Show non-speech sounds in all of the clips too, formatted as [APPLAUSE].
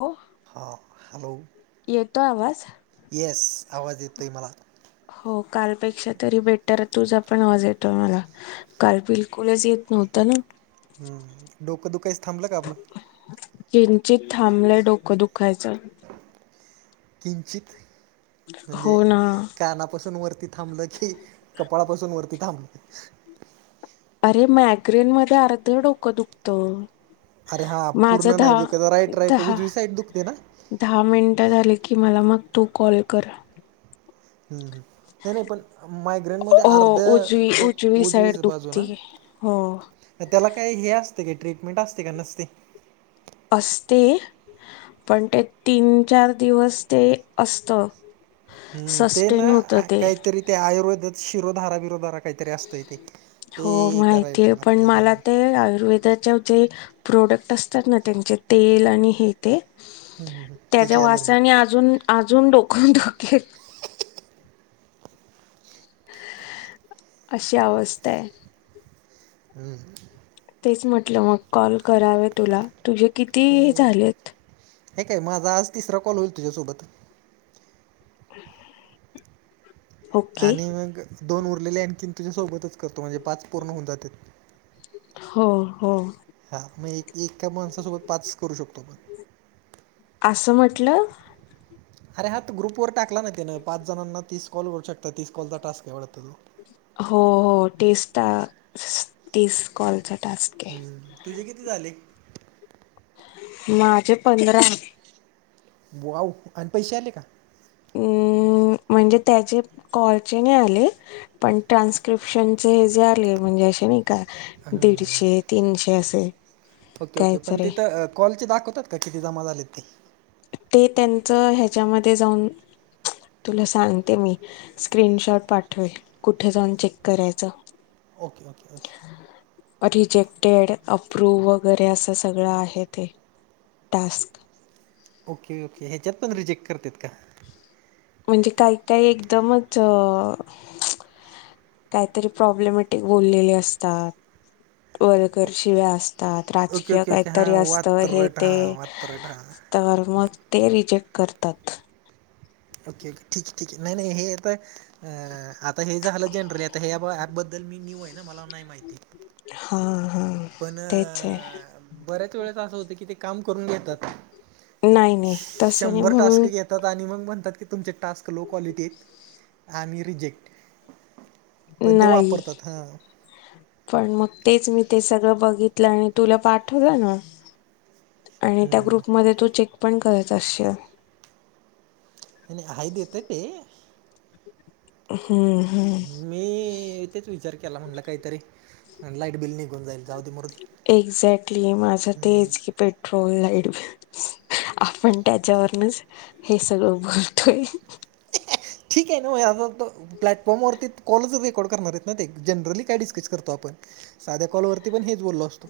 हो हा हॅलो, येतोय आवाज य. आवाज येतोय मला हो कालपेक्षा तरी बेटर, तुझापण आवाज येतोय मला, काल बिलकुलच येत नव्हतं ना? डोकं दुखायचं थांबलं का आपलं? किंचित थांबलय, डोकं दुखायचं. किंचित म्हणजे, हो ना कानापासून वरती थांबलं क कपाळापासून वरती थांबल अरे मॅग्रेन मध्ये अर्ध डोकं दुखतं. अरे हा माझ पूर्ण नाही दहा, दुखत राईट राईट दहा, उजवी साईड दुखते ना दहा मिनिटं झाली. की मला मग तू कॉल कर. ह् नाही नाही पण मायग्रेन मध्ये हो अर्ध उजवी डोक उजवी साईड उजवीच बाजू ना. दुखती हो. त्याला काही हे असते का ट्रीटमेंट असते का नसते? असते. पण ते तीन, चार दिवस ते असत हम्म. ते ना सस्टेन होत आ ते काहीतरी ते आयुर्वेदात शिरोधारा बिरोधारा काहीतरी असतय ते. ते हो. माहितीय करायचं पण लागते मला हां ते आयुर्वेदाच्या जे प्रोडक्ट असतात ना त्यांचे तेल आणि हे ते हम्म, हम्म, हम्म. त्याच्या त्याची अलर्जी वासानी अजून अजून डोक दुखेल. अशी अवस्था हाय. हम्. तेच म्हटलं मग कॉल करावे तुला, तुझे किती झालेत? हे काय माझा आज तिसरा कॉल होईल तुझ्यासोबत. ओके आणि मग दोन उरलेले आणखीन तुझ्या सोबतच करतो म्हणजे पाच पूर्ण होऊन जात्यात. हो, हो. हा. मग एक एका माणसासोबत पाच करू शकतो आपण. असं म्हटलं. अरे हा तर ग्रुपवर टाकला ना तेन पाच जणांना तीस कॉल करू शकता तीस कॉलचा टास्क आहे वाडत तो. हो, हो. तीस टा स्क, तीस कॉलचा टास्क आहे हम्म. तुझे किती झाले? माझे पंधरा. वाव आणि पैशे आले का? हम्म. म म्हणजे त्याचे कॉलचे नाही आले पण ट्रान्स्क्रिप्शनचे जे आले म्हणजे असे नाही का हम्म, दीडशे, तीनशे असे. Okay, okay. पण काहीतरी तिथं कॉल चे दाखवतात का किती जमा झालेत ते. ते त्यांचं ह्याच्यामध्ये जाऊन तुला सांगते मी स्क्रीनशॉट पाठवेल कुठे जाऊन चेक करायचं. Okay, okay, okay. [UNINTELLIGIBLE] अप्रूव्ह वगैरे असं सगळं आहे ते टास्क. करतेत का? म्हणजे काही काही एकदमच अ काहीतरी प्रॉब्लेमटिक बोललेले असतात वर् शिव्या अस तात ओके राजकीय ओके ओके हां काहीतरी असतं हे वात्रट ते हां वात्रट हां तर मग ते रिजेक्ट करतात. ओके. ओके, ठीके, ठीके, नाही नाही हे आता अ आता हे झालं जनरली आता ह्या अँपबद्दल बदल मी न्यू आहे ना मला नाही माहिती. हा हा. पण तेच आहे बऱ्याच वेळेस असं होतं की ते काम करून घेतात. नाही नाही तसं नाही शंभर टास्क म्हणून घेतात आणि मग म्हणतात की तुमचे टास्क लो क्वालिटी आहेत आणि रिजेक्ट. पण ते नाही वापरतात हां पण मग तेच मी ते सगळं बघितलं आणि तुला पाठवलं ना आणि त्या हम्म. ग्रुपमध्ये तू चेक पण करत असशील. नाई हाय देत्यात ते. हम्म हम्म. मी तेच विचार केला म्हणलं काहीतरी लाईटबिल निघून जाईल. जाऊ दे मुरली एक्झॅक्टली माझं तेच की पेट्रोल लाईट आपण त्याच्यावरनच हे सगळं बोलतोय. ठीक आहे ना आपण तर. प्लॅटफॉर्मवर ते कॉलच रेकॉर्ड करणार आहेत ना ते जनरली काय डिस्कर्स करतो हो पण साध्या कॉल वरती पण हेच बोललो असतो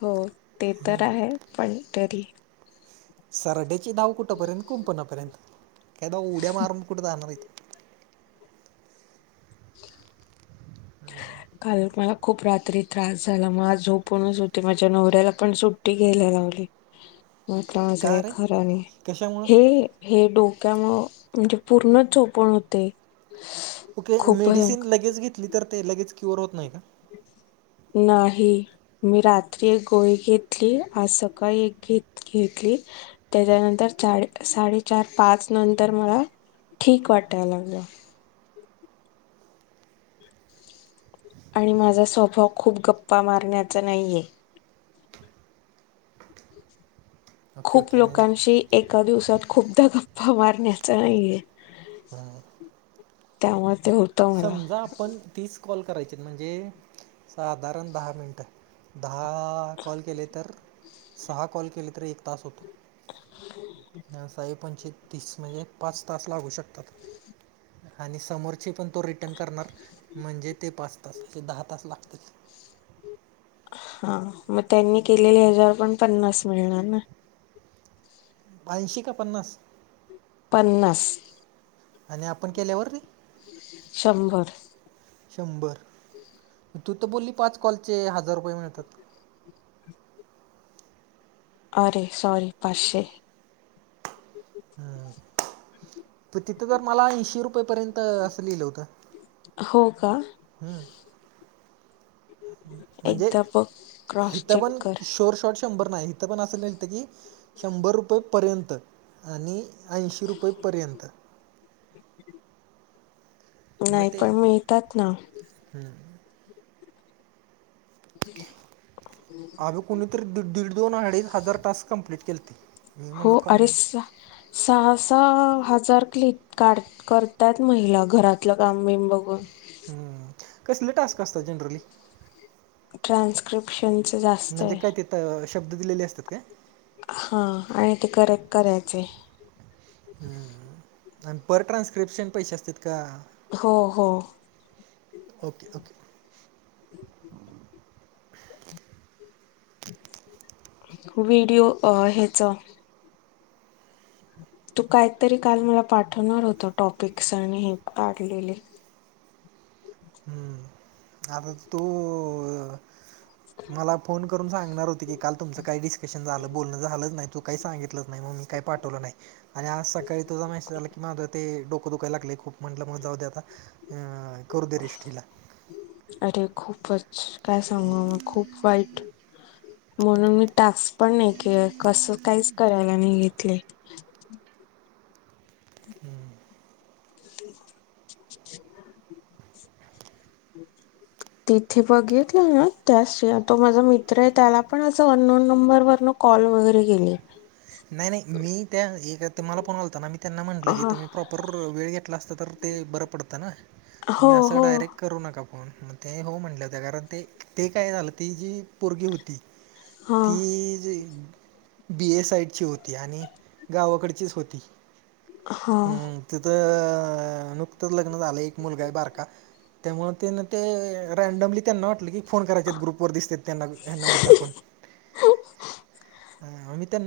हो. ते हम तर आहे पण तरी सरड्याचे धाव कुठंपर्यंत कुंपणापर्यंत त्यामुळ उड्या मारून कुठे जाणार इथे काल मला खूप रात्री त्रास झाला मग आज झोपूनच होते माझ्या नवऱ्याला पण सुट्टी घ्यायला मिळाली नाहीतर आज का काय रे खर नाही कशामुळं हे हे डो त्यामुळं म्हणजे पूर्णच झोपूण होते ओके खूप मेडिसिन भयंकर लगेच घेतली तर ते लगेच क्युअर होत नाही का ह नाही मी रात्री एक गोळी घेतली आज सकाळी एक घेत घेतली त्याच्यानंतर चार साडेचार पाच नंतर मला ठीक वाटाय लागलं आणि माझा स्वभाव खूप गप्पा मारण्याचा नाहीये ओके खूप ओके हां लोकांशी एका दिवसात खूपदा गप्पा मारण्याचा नाहीये ह त्यामुळ समजा आपण तीस कॉल करायची आहेत म्हणजे साधारण दहा मिनिट दहा कॉल केले तर सहा कॉल केले तरी एक तास होतो ह साही पंचे तीस म्हणजे पाच तास लागू शकतात हो आणि समोरचे पण तो रिटर्न करणार म्हणजे ते पाच तास दहा तास लागतातच हा मग त्यांनी केलेले हेच्यावर पण पन्नास मिळणार ना ऐंशी का पन्नास पन्नास आणि आपण केल्यावर र शंभर शंभर तू तर बोलली पाच कॉलचे हजार रुपये मिळतात अरे सॉरी पाचशे पाचशे तिथं तर मला ऐंशी रुपयेपर्यंत आहे असं लिहिलं होत हो का हम् म्हणजे एकदा बघ क्रॉस हिथं चेक पण कर शोर शॉट शंभर नाही इथं पण अस ल म्हणजे की शंभर रुपये पर्यंत आणि ऐंशी रुपयेपर्यंत मग नाही ते पण मिळतात ना ब आग कुणीतरी दीड दीड दोन अडीच हजार तास कंप्लीट केलते मी म्हणल काय सहासहा आजार क्लिप काॅल करतात महिला घरातलं काम बीम बघून हम्म कसले टास्क असतात जनरली ट्रान्स्क्रिप्शनच म्हणजे आसतय काय ते त- शब्द दिलेले असतात काय हा आणि ते करेक्ट करायचे ह आणि पर ट्रान्स्क्रिप्शन पैसे असतील हो हो ओके ओके व्हिडिओ अ ह्येच तू कायतरी काल मला पाठवणार होतास टॉपिकस आणि हे काढलेले हम्म आता तू [INAUDIBLE] मला फोन करून सांगणार होती की काल तुमचं काही डिस्कशन झालं बोलणं झालंच नाही तू काही सांगितलंच नाही मग मी काय पाठवल नाही आणि आज सकाळी तुझा मेसेज आला की माझा ते डोक डोकं दुखायला लागले खूप म्हणलं जाऊदे आता करू दे रेस्ट अरे खूपच काय सांगू म खूप वाईट म्हणून मी टास्क पण नाही केल कसं काहीच करायला नाही घेतले [INAUDIBLE] [UNINTELLIGIBLE] तिथे बघितलं ना त्या तो माझा मित्र आहे त्याला पण अस अननोन नंबर वर कॉल वगैरे केली नाही नाही मी त्या मला फोन आलता ना मी त्यांना म्हटलं की हा तुम्ही प्रॉपर वेळ घेतला अस तर ते बरं पडतं ना हो तुम्ही असं हो डायरेक्ट करू नका फोन मग ते हो म्हटल्या होत्या कारण ते ते काय झालं ती जी पोरगी होती हा ती बी आणि गावाकडचीच होती हा तिथं अ नुकतंच लग्न झालंय एक मुलगा आहे बारका त्यामुळ त्यांना ते रॅंडमली त्यांना वाटलं की फोन करायचा ग्रुप वर दिसतात त्यांना नंबर टाकून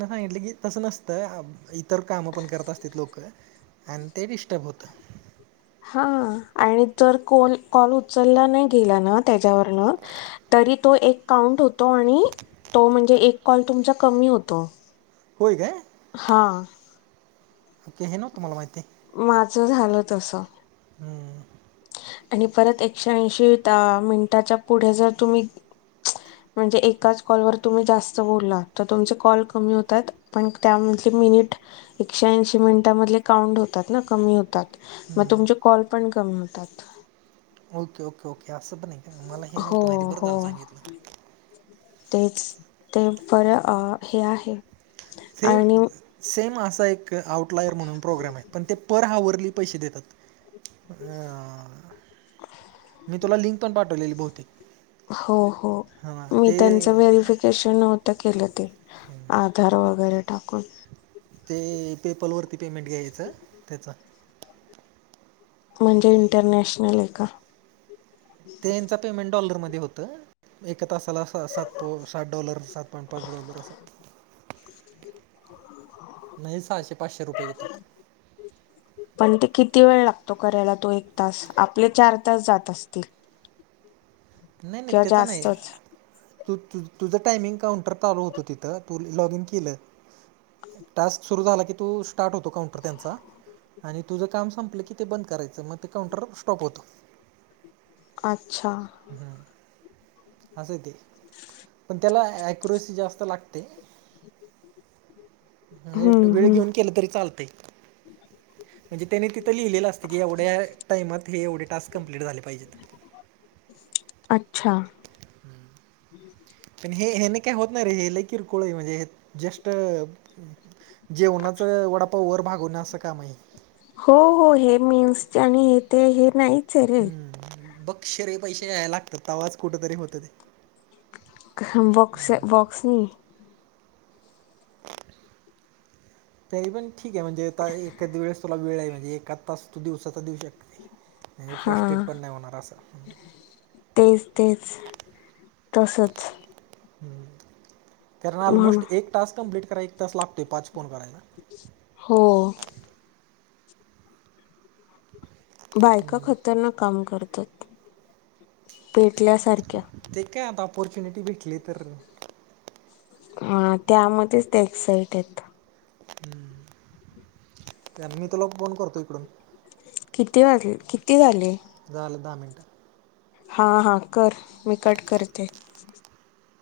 हा म्हटलं की तसं नसतं इतर काम पण करत असतात लोक आणि ते डिस्टर्ब होत हा आणि तर कॉल उचलला नाही गेला ना त्याच्यावरुन तरी तो एक काउंट होतो आणि तो म्हणजे कॉल तुमचा कमी होतो होय काय हा हे ना तुम्हाला माहिती आहे माझं झालं तस हम् आणि परत एकशे ऐंशी मिनिटाच्या पुढे जर तुम्ही म्हणजे एकाच कॉल वर तुम्ही जास्त बोलला तर तुमचे कॉल कमी होत आहेत आणि त्यामधील मिनिट एकशे ऐंशी मिनिटमध्ये काउंट होतात ना कमी होतात मग हम्म. तुमचे कॉल पण कमी होतात ओके ओके ओके असं पण नाही का मला हे हो नव्हतं माहिती बरं हो झालं सांगितलं तेच ते बर हे आहे सेम आणि सेम असा एक आउटलायर म्हणून प्रोग्राम आहे पण ते पर हवर पर हावरली पैसे देतात मी तुला लिंक पण पडलेले बहुतेक हो हो हां मी ते त्यांचं व्हेरिफिकेशन नव्हतं केलं ते आधार वगैरे टाकून ते पेपर वरती पेमेंट घ्यायचं त्याच म्हणजे इंटरनॅशनल आहे का त्यांचं पेमेंट डॉलरमध्ये होत तासाला असं सात डॉलर सात पॉईंट पाच डॉलर असा नाही सहाशे पाचशे रुपये येतात पण ते किती वेळ लागतो करायला तो एक तास आपले चार तास जात असतील नाही नाही किंवा त्याचं नाही जास्तच तू तु तुझं टायमिंग काउंटर चालू होतं तिथं लॉगिन केलं टास्क सुरू झाला की तू स्टार्ट होतो काउंटर त्यांचा आणि तुझं काम संपलं की ते बंद करायचं मग ते काउंटर स्टॉप होत अच्छा असंय ते. पण त्याला अ‍ॅक्युरसी जास्त लागते. नीट हम्म वेळ हम्म घेऊन केलं तरी चालतय. [INAUDIBLE] म्हणजे त्यानी तिथं लिहिलेलं असत की, एवढ्या टाइमात हे एवढे टास्क कंप्लीट झाले पाहिजेत. अच्छा. पण हे हयाने काय होत नाही रे. हे लई कीरकोळ ये. म्हणजे हे जस्ट अं जेवणाचं वडापाव वर भागवण असं काम आहे. ते आणि ते हे नाहीत हं. बक्क्षरे पैसे घ्याया लागतात तवाच कुठ तरी होत ते. क हं, बक्स बॉक्स नाही. [INAUDIBLE] तरी पण ठीक ए. म्हणजे आता एखाद वेळेस तुला वेळ आहे, म्हणजे एकाद तास तू दिवसातू देऊ शकते, म्हणजे हा फ्रस्टेट पण नाही होणार असा. तेच तेच तसच. हं, कारण म्हणून ऑलमोस्ट एक टास्क कमप्लीट कराय एक तास लाग ते पाच फोन करायला. हो बायका खतरनाक काम करतात, पेटल्यासारख्या. ऑपॉर्च्युनिटी भेटली तर आ त्यामध्येच त्या एक्साइट एत. हं, मी तुला फोन करतो इकडून. किती वाजलेत किती झाले? झालेत दहा मिनट. हा हा कर. मी कट करते.